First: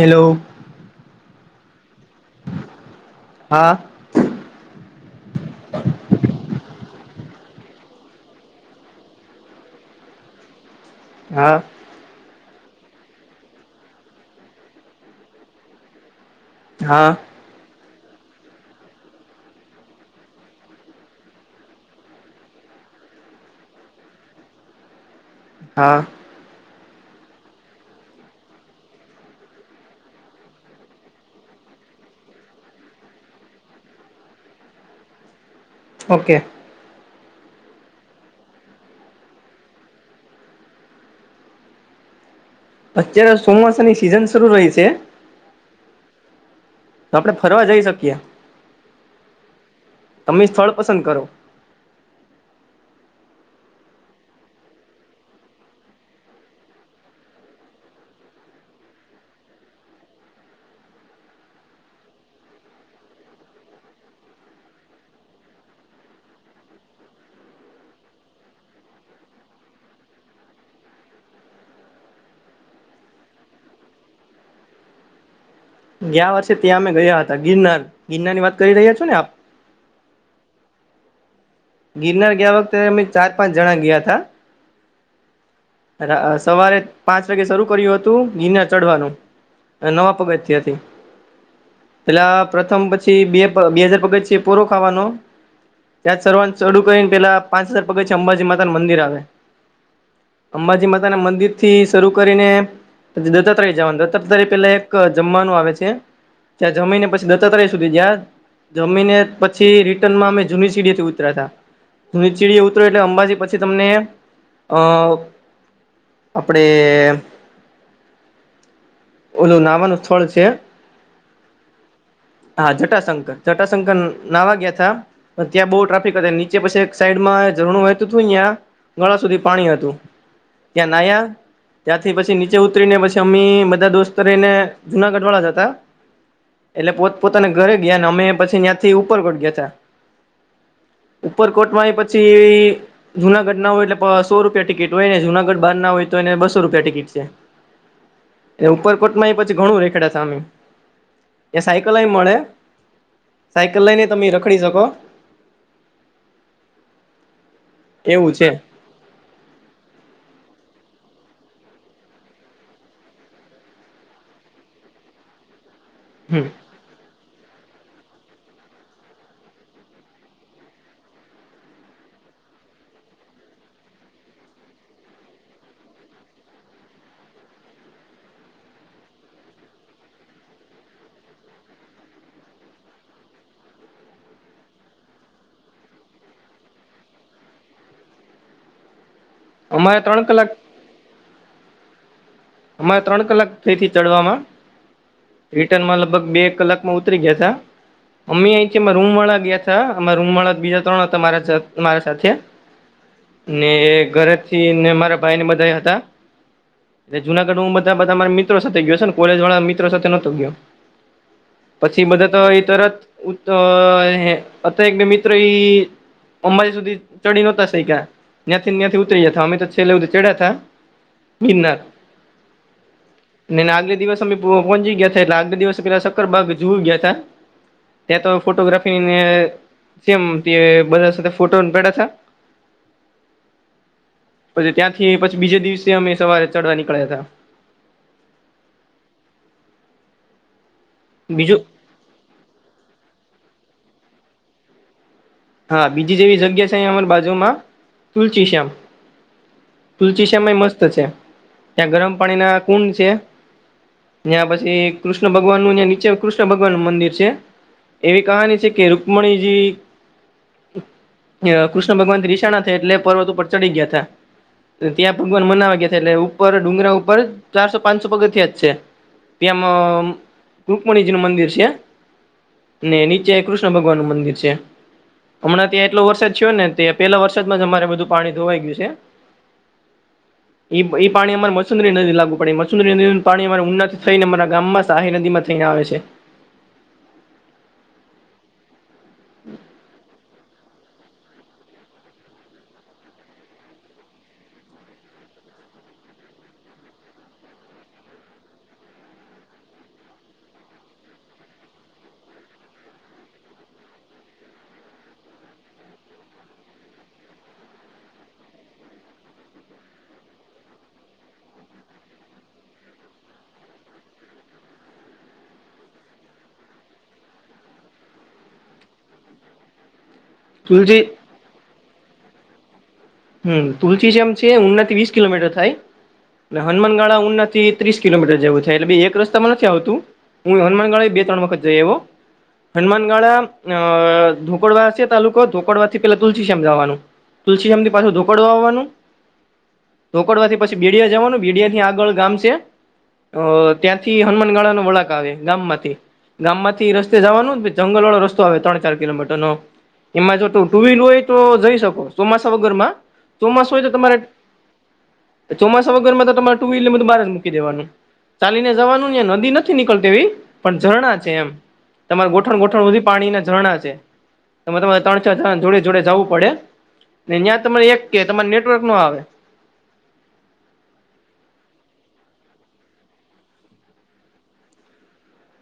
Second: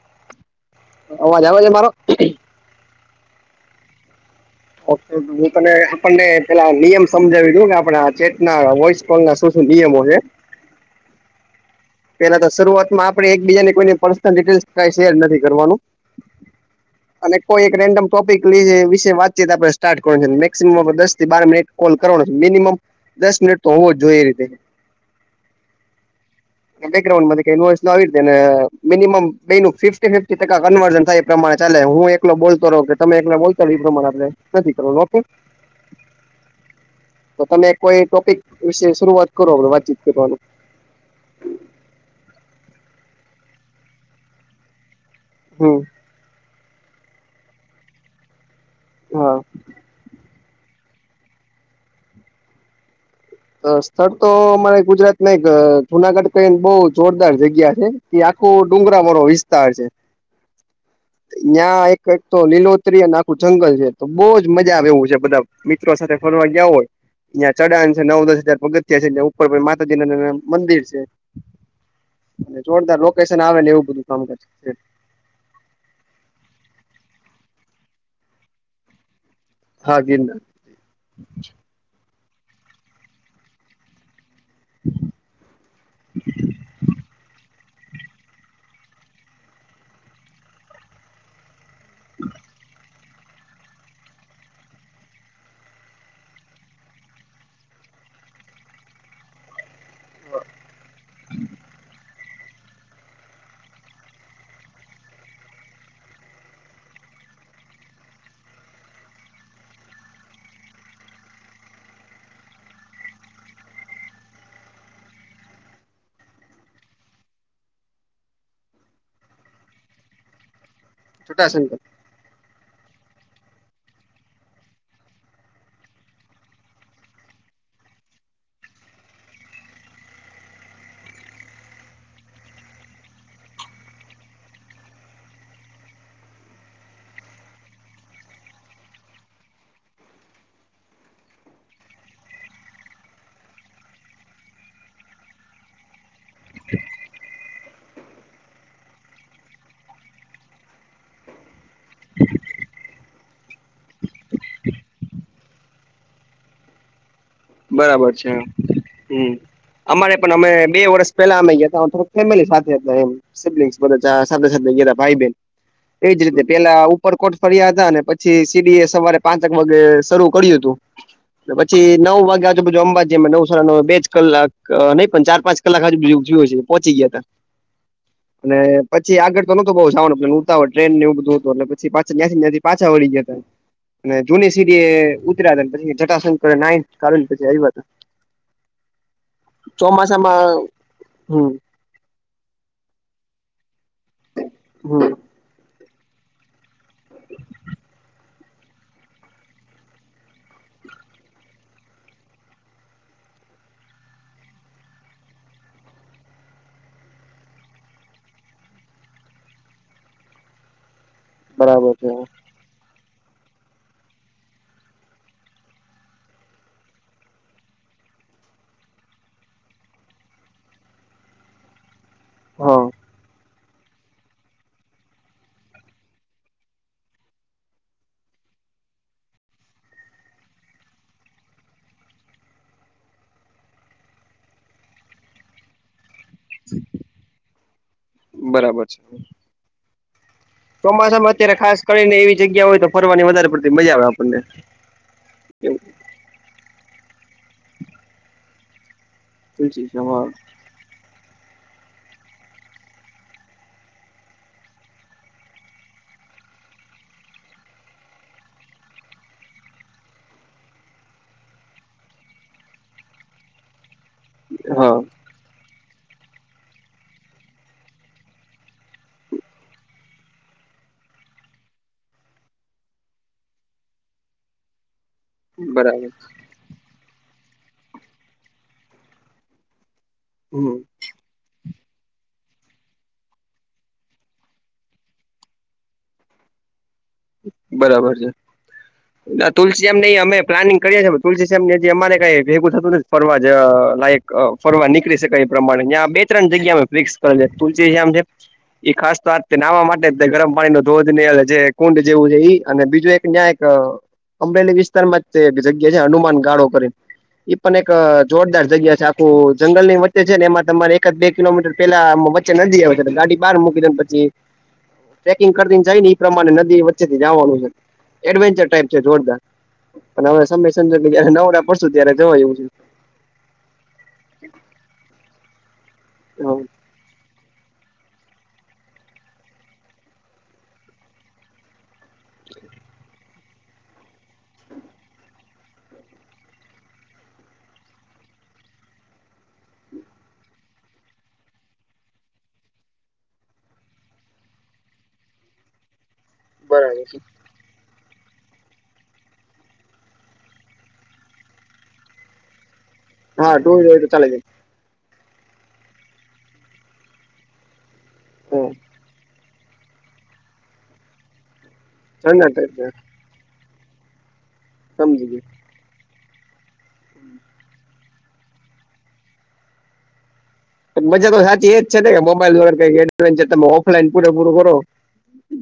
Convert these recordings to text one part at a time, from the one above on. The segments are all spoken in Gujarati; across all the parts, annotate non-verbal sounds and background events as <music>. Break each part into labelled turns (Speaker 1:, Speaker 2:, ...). Speaker 1: હેલો- -
Speaker 2: અવાજ અવાજે મારો?
Speaker 1: હા
Speaker 2: ઓકે હું તને આપણને પેલા નિયમ સમજાવી દઉ કે આપ આ ચેટના વોસ- - વોઇસકોલ ના શું શું નિયમો હે- -
Speaker 1: હા
Speaker 2: પેલા તો શરૂઆતમાં આપણે એક બીજા કોઈ પર્સનલ ડીટેલ કઈ શેર નથી કરવાનું- -
Speaker 1: હા
Speaker 2: અને કોઈ એક રેન્ડમ ટોપિક લઈયે વિશે વાતચી આપડણે સ્ટાર્ટ કરવા મેક્સિમમ દસથી બાર મિનિટ- - કોલ કરવાનો છે મિનિમમ દસ મિનિટ તો હોવો જ જોઈએ એ રીતે- -
Speaker 1: હા
Speaker 2: બેગ્રાઉન્ડ આવી મીનીમમ કઈ ફિક્સ કન્વર્ન થાય પ્રમાણે ચાલે હું એકલો બોલતો રહું કે તમે એકલા બોલતો રહો એ પ્રમાણે આપણે નથી કરવા ઓકે
Speaker 1: ઓકે
Speaker 2: તો તમે કોઈ ટોપિક વિશે શરૂઆત કરો વાતચીત કરવાનું
Speaker 1: અત્યારે ચોમાસાની સિઝન શરૂ રહી છે.
Speaker 2: હ
Speaker 1: તો આપડણે ફરવા જઈ શકીએ- -
Speaker 2: હા
Speaker 1: તમે સ્થળ પસંદ કરો?
Speaker 2: સ્થળ તો અમારે ગુજરાત ના એક જુનાગઢ કઈને બહુ જોરદાર જગ્યા છે. એ આખો ડુંગરા વાળો વિસ્તાર છે.
Speaker 1: <inaudible>
Speaker 2: ત્યાં એક તો લીલોતરી અને આખું જંગલ છે તો બહુજ મજા આવે એવું છે બધા- - મિત્રો સાથે ફરવા ગયા હોય ત્યાયાં ચડા- - નવ દસ હજાર પગથયા છે એલે ઉપર પણ માતાજીના મંદિર છે. અને જોરદાર લોકેશન આવે ને એવું બધું કામ કરે- -
Speaker 1: ગયા વર્ષે ત્યાં અમે ગયા હતા ગિરનાર ગિરનાર ની વાત કરી રહ્યા છો ને આપ- -
Speaker 2: હા ગિરનાર
Speaker 1: ગિરનર ગયા વક્ત મેં ચાર પાંચ જણા ગયા હતા સવારે પાંચ વાગે શરૂ કર્યું હતું તો ગિરનાર ચઢવાનું નવા પગથથી હતી પેલા પ્રથમ- - બે બે હજાર પગથિયે છે પ પોરો ખાવાનો- - ત સર્વા ચડુું કરીને પેલા પાંચ હજાર પગથી અંબાજી માતાનું મંદિર આવે અંબાજી માતા ના મંદિર થી શરૂ- - કરીને દત્તાત્ર જવાનું દત્તાત્રય પે એક જમવાનું આવે છે. ત્યાં જમીને પછી દત્તા તય સુધી- - જમીને પછી રિટર્નમાં અમે જુન સિડીથી ઉતરાતા- - સીડી ઉતરો એટલે અંબાજી પછી તમને અ- - આપડે ઓલું નાવાનું સ્થળ છે.
Speaker 2: છટાશે- -
Speaker 1: હા જટાશંકર જટાશંકર નાવા ગયા તા ત્યાં બહુ ટ્રાફિક હતા નીચે પછી એક સાઈડમાં ઝરણુંતું હતું અં ગળા સુધી પાણી હતું ત્યાં નયા ત્યાંથી પછી નીચે ઉતરી ને પછી બધા દોસ્ત રહીને જુનાગઢ વાળા હતા એટલે પોત પોતાના ઘરે ગયા ને અમે પછી ત્યાં ઉપર ગયા હતા ઉપર પોચવા આઇએ પછી જુનાગઢ ના હોય એટલે સો રૂપિયા ટિકિટ હોય ને જુનાગઢ બાર ના હોય તો એને બસો રૂપિયા ટિકિટ છે. એ <unintelligible> માં એ પછી ઘણું રેખડા અમે એ સાયકલ લઈ મળે સાયકલ લઈને તમે રખડી શક. <inaudible>
Speaker 2: બરાબર છે હમ અમારે પણ અમે બે વર્ષ પેલા અમે ગયા હતાોક ફેમિલી સાથે હતા એમ <unintelligible> બધા સાથે સાથે ગ ભાઈ બેન એજ રીતે
Speaker 1: હમ
Speaker 2: પેલા આવું ઉપર કોર્ટ ફર્યા હતા અને પછી સીડી એ સવારે પાંચક વાગે શરૂ કર્યું હતું પછી નવ વાગે બધ <unintelligible> જે નવસરા ન બે કલાક નહીં પણ ચાર પાં કલાકજુ બધુંયું છે પહોચ ગયા હતા
Speaker 1: <inaudible>
Speaker 2: અને પછી આગળ તો નહોતું બોવ જવાનું ઉતાવળ હોય ટ્રેનને એવું બધું હતું એટલે પછી પાછ જ્યાથી્યાથી પાછા વળી ગ્યાતા અને જૂની સીડી એ ઉતરા પછી <unintelligible> <unintelligible> પછી આવી વાત
Speaker 1: અમારે ત્રણ
Speaker 2: ચોમાસામાં
Speaker 1: કલાક
Speaker 2: હમ
Speaker 1: અમારે ત્રણ કલાક થઈથી ચડવામાં
Speaker 2: હમ
Speaker 1: રિટર્ન માં લગભગ બે એક કલાક માં ઉતરી ગયા તા અમે અહીંમાં રૂમ વાળા ગયા હતાા અ રૂમ વાળા બીજા ત્રણ હતા મારા મારા સાથે ને ઘરેથી ને મારા ભાઈ ને બધા હતા એ જુનાગઢ હું બધા બધા સાથે ગયો છે ને કોલેજ વાળા મિત્રો સાથે નહોતો ગયો
Speaker 2: બરાબર
Speaker 1: પછી
Speaker 2: છે
Speaker 1: બધા તો ઈ તરત <unintelligible> મિત્ર ઈ અંબાજી સુધી ચડી નોતા શઈકા, ન્યાંથીન ન્યાંથી ઉતરી ગયા તા. અમે તો છેલ્લે હુંધી ચઈડા તા. ગિરનાર.
Speaker 2: હા.
Speaker 1: ને એન આગલે દિવસ અમે પહો પહોંચી ગયા તા એટલે આગલે દિવસે પહેલા સક્કરબાગે ઝૂ એ ગયા તા. ત્યાં તો ફોટોગ્રાફી ને સેમ તે બધા સાથે ફોટોન પાઈડા થા. પછી ત્યાંથી પછી બીજે દિવસે અમે સવારે ચડવા નીકળ્યા તા.
Speaker 2: બરાબર છે. ચોમાસામાં અત્યારે
Speaker 1: બીજું
Speaker 2: ખાસ કરીને એવી જગ્યા હોય તો ફરવાની વધારે પડતી મજા આવે આપણને.
Speaker 1: હા. બીજી જેવી જગ્યા છે અહિયાં અમારી બાજુમાં, તુલસી શ્યામ. તુલસી
Speaker 2: તુલસીમાં
Speaker 1: શ્યામ એઈ મસ્ત છે. ત્યાં ગરમ પાણી ના કુંડ છે. ન્યાં પછી કૃષ્ણ ભગવાનનું ન્યાં નીચે કૃષ્ણ ભગવાનનું મંદિર છે. એવી કહાની છે કે રુકમણીજી અહ કૃષ્ણ ભગવાન થી રીશાના છે એટલે પર્વત ઉપર ચડી ગયા તા.
Speaker 2: હા
Speaker 1: ત્યાં ભગવાન મનાવા ગયા તા. એટલે ઉપર ડુંગરા ઉપર ચારસો પાંસો પગથિયાં જ છે. ત્યાંમ રુકમણિજી નું મંદિર સે. ને નીચે કૃષ્ણ ભગવાનનું મંદિર છે. હમણાં ત્યાં એટલો
Speaker 2: બરાબર
Speaker 1: વરસાદ થયો ને તે પેલા વરસાદમાં જ અમારે બધું પાણી ધોવાઈ ગયું સે.
Speaker 2: હમ
Speaker 1: ઈ-ઈ પાણી અમાર <unintelligible> <unintelligible> નદીન લાગુ પડે. ઈ મસુંદરી નદી નું પાણી અમા ઉના થી થઈને અમારા ગામમાં શાહી નદીમાં થઈને આવે છે.
Speaker 2: બરાબર છે. આ તુલસી <unintelligible> અમેઈ પ્લાનિંગ કરીએ છે તુલસી શ્યામ જે જ્યાં અમારે કાંઈ ભેગું થતું નથી. ફરવા જ લાયક ફરવા નીકળી શકાય ઈ પ્રમાણે. ન્યાં બેટ ત્રણ જગ્યા અમે ફિક્સ કરેલી. એક તુલસીશ્યામ છે ઈ ખાસ તો આ જ તે નહાવા માટે જ તે. ગરમ પાણી નો ધોધ ને અલે જે કુંડ જેવું છે ઈ, અને બીજું એક ન્યાં એક અહ અમરેલી વિસ્તારમાં જ તે જગ્યા છે હનુમાન ગાળો કરીન એ પન એક જોરદાર જગ્યા છે, આખું જંગલ ની વચ્ચે છે, ને એમાં તમારે એકાદ બે કિલોમીટર પેલા આમ વચ ચ્ચે નદી આવે છે. એટલે ગાડી બહાર મૂકી દયો ને પછી, ટ્રેકિંગ કરતીન જાય ને ઈ પ્રમાણે નદ દી વચ્ચે થી જાવાનું છે. એડવેન્ચર ટાઈપ છે જોરદાર. અને હવે સમય
Speaker 1: તુલસી
Speaker 2: સંજોગે જ્યારે નવરા પડશું ત્યારે જવાય એવું છે.
Speaker 1: હમ્મ. તુલસીશ્યામ છે ઉના વીસ કિલોમીટર થાય, એટલે હનુમાનગાળા ઉનાથી ત્રીસ કિલોમીટર જેવું થાય. એટલે બેય એક રસ્તામાં નથી આવતું, હું હનુમાનગાળા એઈ બે ત્રણ વખત જઈ આઈવો. હનુમાનગાળા અહ ધોકડવા છે તાલુકો, ધોકડવા થી પેલા તુલસીશ્યામ જવાનું. તુલસીશ્યામ થી પાછો ધોકડવા આવવાનું ધોકડવાથી પછી બિડીયા જાવાનું, બીડિયા થી આગળ ગામ સે અહ ત્યાંથી હનુમાન ગાળા નો વળાંક આવે ગામ માંથી, ગામ માંથી
Speaker 2: બરાબર
Speaker 1: એ રસ્તે
Speaker 2: છે.
Speaker 1: જવાનું, <unintelligible> જંગલ વાળો રસ્તો આવે ત્રણ ચાર કિલોમીટર નો, એમાં જો ટુ-ટુ વ્હીલ હોય તો જઈ શકો. ચોમાસા વગ ગરમાં,
Speaker 2: હા ટુ
Speaker 1: ચોમાસું હોય
Speaker 2: વ્હીલર
Speaker 1: તો તમારે
Speaker 2: ચાલે જાય
Speaker 1: તે ચોમાસા વગરમાં તો તમારે ટુ વ્હીલ ને બધું બાર જ મૂકી દેવાનું. ચાલીને જવાનું, ન્યા નદી નથ થી નીકળતી એવી, પણ ઝરણાં છે એમ. તમાર ગોઠણ-ગોઠણ હુધી પાણી ના ઝરણાં છે. એમાં તમારે ત્રણ
Speaker 2: સમજી
Speaker 1: ચાર જણા જોડે-જોડે જાવું પડે. ને ન્યાં તમારે એક કે તમારે નેટવર્ક નો આવે.
Speaker 2: એક મજા તો સાચી એ જ છે ને કે મોબાઈલ વગર કાંઈ એડવેન્ચર તમે ઓફલાઈન પૂરે પૂરું કરો.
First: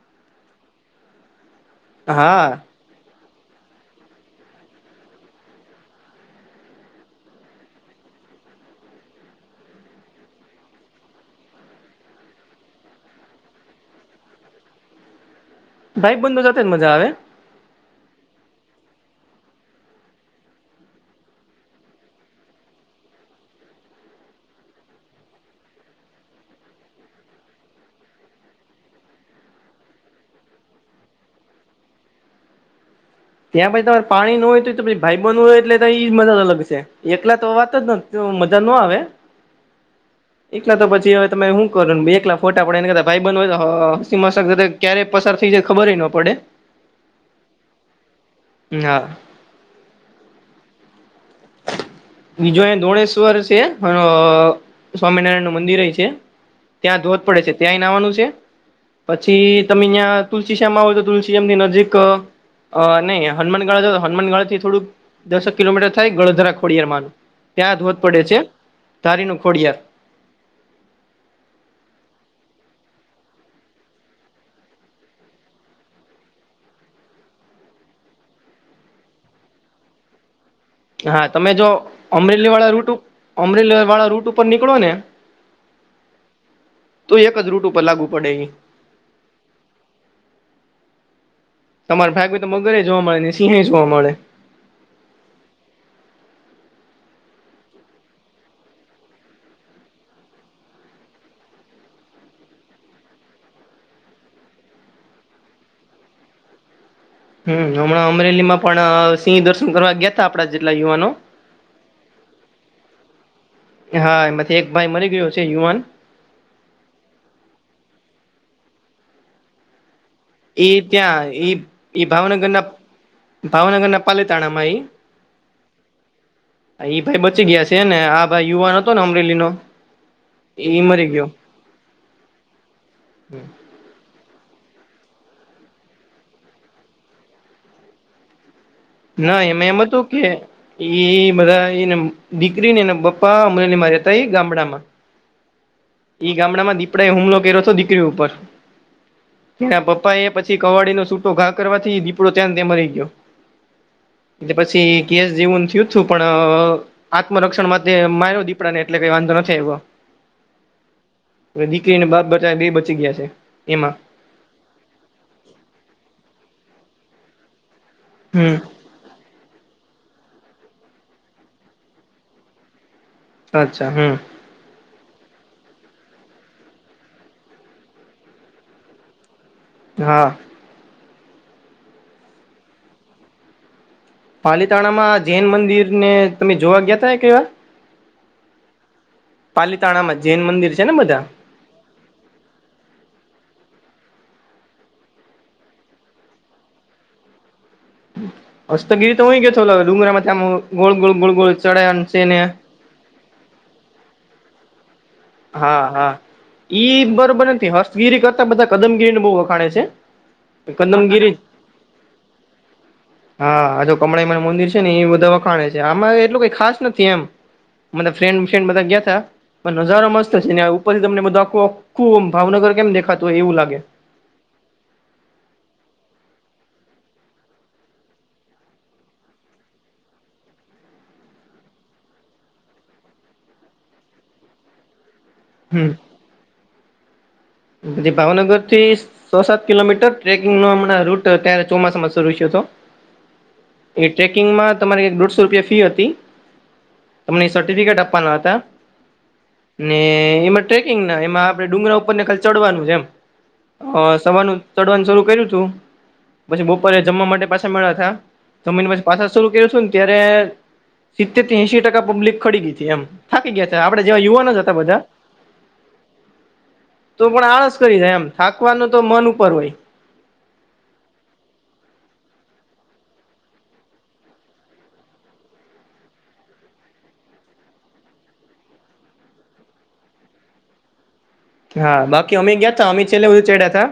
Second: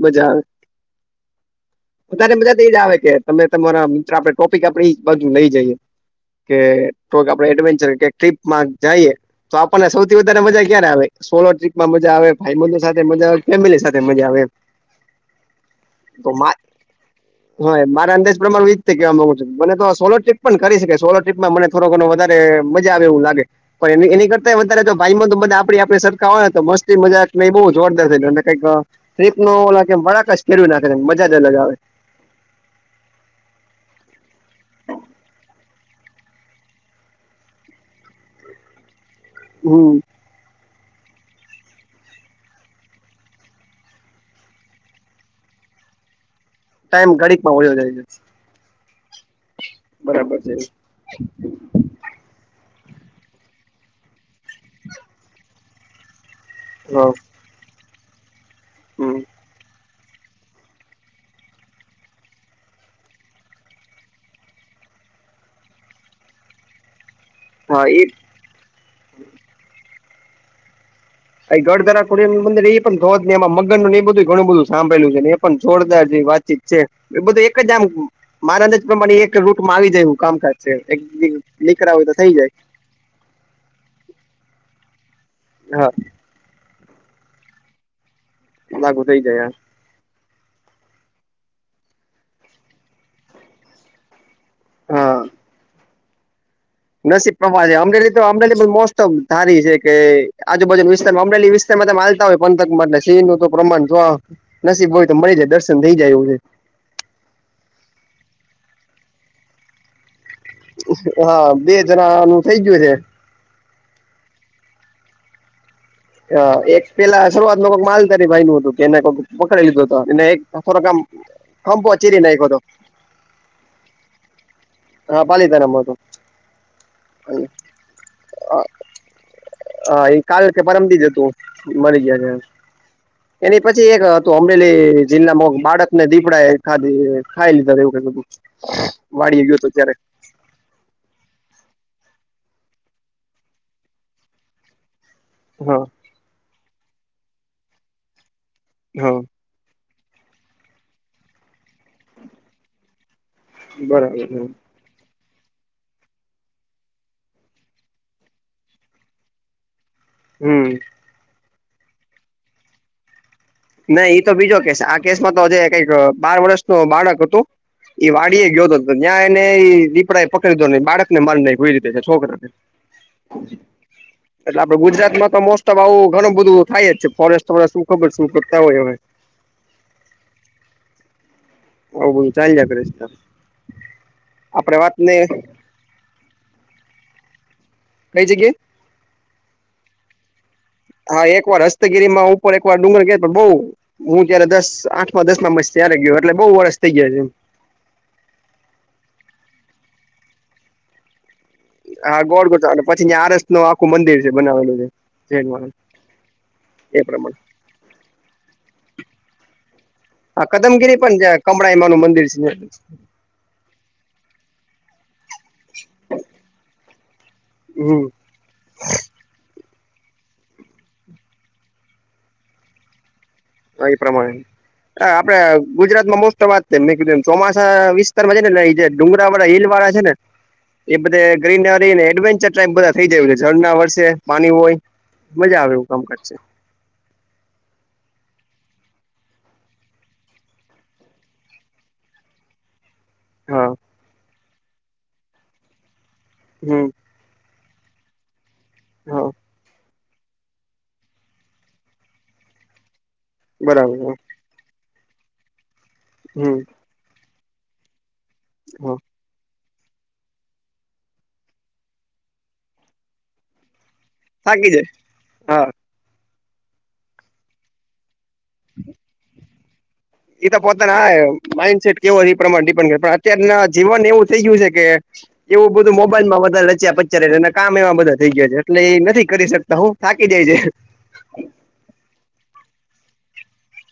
Speaker 2: મજા આવે.
Speaker 1: <inaudible>
Speaker 2: <unintelligible> મજા તો એજ આવે કે તમે તમારા મિત્ર આપણે ટોપિક આપણે ઈ જ બાજુ લઈ જઈએ. કે આપડે એડવેન્ચર કે ટ્રીપમાં જઈએ. પણ સૌથી વધારે મજા ક્યારે આવે, સોલો ટ્રીપમાં મજા આવે, ભાઈ-બંધ સાથે મજા આવે, ફેમિલી સાથે મજા આવે.
Speaker 1: ભાઈ-બંધો સાથે જ મજા આવે.
Speaker 2: હ, મારા અંદાજ પ્રમાણ, હું ઈ રીતે કેવા માંગુ છું, મને તો સોલો ટ્રીપ પણ કરી શકે, સોલો ટ્ર્રીપમાં મને થોડો ઘણો વધારે મજા આવે, એવું લાગે, પણ એની કર વધારે, વધારે જો ભાઈબંધ આપડી આપડી સરખા હોય ને, તો મસ્તી મજાક બઉ જોરદાર થઈ કઈક. ટ્રીપ ન લાગે, બળાકાશ ફેરવી નાખે, મજા જ અલગ આવે.
Speaker 1: ત્યાં પછી તમારે પાણી ન હોય તો, તો પછી ભાઈ-બંધ હોય, એટલે તોઈ જ મજા અલગ છે, એકલા તો વાત. તો મજા ન આવે.
Speaker 2: હમ.
Speaker 1: એકલા તો પછી હવે તમે શું કરો? એકલા ફોટા પડાય, એના કરતા ભાઈ બંધ હોય તો, હસી મજાક ક્યારે પસાર થઈ જાય ખબર ય ન પડે.
Speaker 2: ટાઈમ ઘડીક માં વયો જાય છે.
Speaker 1: હા.
Speaker 2: બરાબર છે.
Speaker 1: બીજો અહી ધોણેેશ્વર છે, સ્વામિનારાયણ નું મંદિર ય છે. ત્યાં
Speaker 2: હા
Speaker 1: ધોધ પડે છે, ત્યાં નાવાનું છે,
Speaker 2: હમ
Speaker 1: પછી તમે અહિયાં તુલસી શ્યામ આવો તો, તુલસી શ્યામ ની નજીક અ નહીં હનુનગાળા હનુમનગાળા થી થોડું દસક કિલોમીટર ત્યાં એક ગળધરા ખોડિયાર માનું ત્યાં
Speaker 2: હા
Speaker 1: ધોધ
Speaker 2: એ
Speaker 1: પડે છે, ધારી નુ ખોડિયાર.
Speaker 2: ઘર ધરા કોુંંદર એ પણ થો જહી, એમાં મગનનું એ બધું ઘણું બધું સાંભળેલું છે, એ પણ જોરદાર જેત. ઠીક છે, એ બધું એક જ આમ મારા અંદરજ પ્રમાણે એક રૂટમાં આવી જાયું, કામકા એક દીકરા હોય, તો થઈ જાય.
Speaker 1: યુટ્યુબ. અમરેલર વાળા રૂટ ઉપર નીકળો ને.
Speaker 2: હા.
Speaker 1: તો એક જ રૂટ ઉપર લાગુ પડે.
Speaker 2: લાગુ થઇ જાય એમ.
Speaker 1: તમારે ભાગ માં હોય તો, મગરે જોવા મળે ને, સિંહ જોવા મળે.
Speaker 2: હા. નસીબ પ્રમાણે અમરેલી તો, અમરેલી મોસ્ટમ ધારી છે કે, આજુબાજુ વિસ્તારમાં અમરેલી માલતા હોય, પંથકમાં એલે સિ ન તો પ્રમાણ જો નસીબ હોય તો મળી જાય, દર્શન થઈ જાય એવું છે.
Speaker 1: હમ, હમણાં અમરેલી માં પણ સિંહ દર્શન કરવા ગયા. આપણા જિલ્લા
Speaker 2: હા, બે જણા નું થઇ ગયું છે.
Speaker 1: હા, એમાંથી એક ભાઈ મરી ગયો છે યુવાન.
Speaker 2: એક પેલા શરૂઆત ન કોઈક માલધારી ભાઈ નું હતું કે, એને કોઈક પકડી લીધું હતો, એને એક
Speaker 1: એ
Speaker 2: થોડોક આમ
Speaker 1: ત્યાં એ,
Speaker 2: હંપો
Speaker 1: એઈ
Speaker 2: ચીરી નાખ્યો
Speaker 1: ભાવનગર
Speaker 2: હતો
Speaker 1: ના. ભાવનગર ના પાલીતાણામાં એ.
Speaker 2: હા પાલીતાણામાં હતો
Speaker 1: એ ભાઈ બચી ગયા છે ને, આ ભાઈ યુવાન હતો ને, અમરેલી નો.
Speaker 2: હ, એ કાલ કે, પરમ દજ હતું, મળરી ગયા છે એ. પછી એક હતું, અમરેલી જિલ્લામાં બાળકને દીપડા એ ખાધ ખાઈ લીધા, એવું ક હતું.
Speaker 1: ના
Speaker 2: વાડી ગયો હતો
Speaker 1: એમાં એમ
Speaker 2: ત્યારે
Speaker 1: હતું કે. એ બધા એ દીકરી ને, એના પપા અમલા ની મારી હતા, એ ગામડામાં.
Speaker 2: હા.
Speaker 1: ઈ ગામડામાં દીપડાએ હુમલો કર્યો હતો દીકરી ઉપર
Speaker 2: હા
Speaker 1: એના પપ્પા એ પછી કવાાડીનું સૂટ તો ઘા કરવા થી દીપડો ત્યાં ત્યા મ રહી ગયો
Speaker 2: બરાબર
Speaker 1: એટલે પછી ગેસ જવું થયું જ છું પણ આત્મરક્ષણમાં માર્યો દીપડા ને એટલે કઈ વાંધો નથી આવ્યો
Speaker 2: હમ
Speaker 1: દીકરીને બાપ બચા બે બચી ગયા છે. એમાં
Speaker 2: નહી ઈતો બીજો કેસ આ કેસમાં તો જે કઈક બાર વર્ષ ન બાળક હતું એ વાડી એ
Speaker 1: હમ
Speaker 2: ગયો હતો જ્યાં એને એ પીપડા એ પકડી દધો નહી બાળક ને માર નાખ્યો કોઈ રીતે છે છોકરાને
Speaker 1: અચ્છા હમ
Speaker 2: એટલે આપડે ગુજરાતમાં તો મોસ્ટ ઓફ આવું ઘણું બધું થાય જ છે ફોરેસ્ટ શું ખબર શું હોય એવ
Speaker 1: હા
Speaker 2: <unintelligible> આપડે વાત ને
Speaker 1: પાલીતાણામાં જૈન મંદિર ને તમે જોવા ગયા તા એકે વાર
Speaker 2: કઈ જગ્યાએ
Speaker 1: પાલીતાણા માં જૈન મંદિર છે. ને બધા
Speaker 2: હા એક વાર હસ્તગીરી માં ઉપર એક વાર ડુંગર કે બઉુ હું જય્યારે દસ આઠમાં દસ માં મસ ત્યારે ગયો એટલે બહુ વર્ષ થઇ ગયા છે એમ
Speaker 1: હસ્તગીરી તો હય ગતોો લ ડુંગરા માં ત્યા ગોળ ગોળ ગોળ ગોળ ચડ્યા
Speaker 2: હા
Speaker 1: છે ને
Speaker 2: ગોળ ગોળ પછી આરસ નું આખું મંદિર છે બનાવેલું છે. જૈન વાળા
Speaker 1: હા હા ઈ
Speaker 2: એ પ્રમાણે
Speaker 1: બરોબર નથી હસ્તગીરી કરતા બધા કદમગીરી ન બહ વખાણે છે.
Speaker 2: હ કદમગીરી પણ જ કમળા એમાનું મંદિર છે.
Speaker 1: હા જો કમળાઈમા મંદિર છે ને એ બધા એટલું કઈ ખાસ નથી
Speaker 2: હમ
Speaker 1: અમે ફ્રેન્ડ ફ્રેન્ડ બધા ગયા તા પણ નજારો મસ્ત છે ને ઉપરથી તમને આખુંખું ભાવનગર કેમ દેખાતું હોયવું લાગે
Speaker 2: એ પ્રમાણે હા આપડે ગુજરાત માં મોસ્ટ વાત છે મેં કીધું ચોમાસા વિસ્તારમાં છે ને ડુંગરા વાળા હીલ વાળા છે ને એ બધે ગ્રીનરીને એડવેન્ચર ટાઈપ બધા થઈ જયું છે ઝળ ના વર્ષે પાણી હોય મજા આવે એવું
Speaker 1: હમ
Speaker 2: કામ કરશે
Speaker 1: પછી ભાવનગર ત્રીસ સો સાત કિલોમીટર ટ્રેકિંગમા હમણાં રૂટ અત્યારે ચોમાસામાં શરૂ થયો હતો
Speaker 2: હા
Speaker 1: એ ટ્રેકિંગમાં તમારી દોઢસો રૂપિયા ફી હતી
Speaker 2: હમ
Speaker 1: તમને સર્ટિફિકેટ આપવાના હતા
Speaker 2: હ
Speaker 1: ને એમાં ટ્રેકિંગ ના એમાં આપણે ડુંગરા ઉપર ને કા ચડવાનું છે એમ અ
Speaker 2: બરાબર
Speaker 1: સવારનું ચડવાનું શરૂુ કર્યું છું
Speaker 2: હમ
Speaker 1: પછી જમવા માટે પાછા મળ્યા ત જમીન
Speaker 2: હા
Speaker 1: પછી પાછા શરૂ કરું છું ને ત્યારે સિત્તેર ત એશ ટકા પબ્લિક ખડી ગઈ હતી એમ થાકી ગયા હતા આપડ જેવા યુવાનો જ
Speaker 2: થાકી
Speaker 1: હતા
Speaker 2: જાય
Speaker 1: બધા
Speaker 2: હા
Speaker 1: તો પણ આળસ કરી જાય એમ થાકવાનું તો મન ઉપર હોય
Speaker 2: એ તો પોતાના માઇન્ડસેટ કેવો એ પ્રમાણે ડિપેન્ડ કર પણ અત્યના જીવન એવું થઈ ગયું છે કે એવું બધું મોબાઈલ માં બધા રચ્યા પચાર છે, અને કામ એમાં બધા થઈ ગયા છે, એટલે એ નથી કરી શકતા. હું થાકી જાય છે.
Speaker 1: હા, બાકી અમી ગયા તો, અમી છેલ્લે બધું ચડ્યા હતા.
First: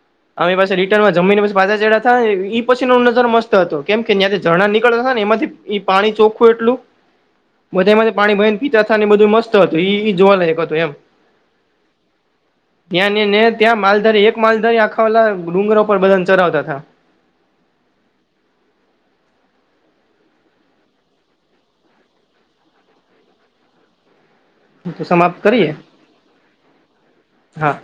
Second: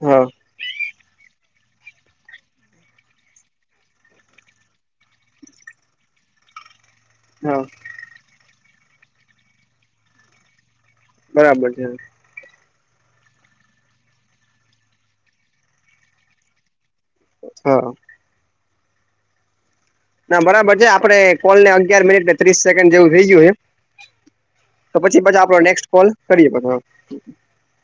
Speaker 2: હા.
Speaker 1: અમે પાસે રિટર્નમાં જમીને પાછા ચડીયા હતા, એ પછી નો નજારો ર મસ્ત હતો, કેમ કેયાં ઝણા નીકળતા હતા ને, એમાંથી ઈ પાણી ચોખ્ખું એટલુ.
Speaker 2: હા
Speaker 1: બધા એમાં પાણી ભ ને પીતા થ ને, બધું મસ્ત હતું, જોવા લયક હતું એમ.
Speaker 2: બરાબર છે.
Speaker 1: ત્યાં ને, ત્યાં માલધારી એક માલધારી આખાલા ડુંગરા પર બધાને ચરાવતા હતા.
Speaker 2: હા. ના, બરાબર છે, આપડે કોલ ને, અગિયાર મિનિટ ત્રીસ સેકન્ડ જેવું થઇ ગયું છે. તો પછી,
Speaker 1: સમાપ્ત
Speaker 2: પછી આપડો
Speaker 1: કરીએ
Speaker 2: નેક્સ્ટ કોલ કરી દેવાનું.
Speaker 1: હા.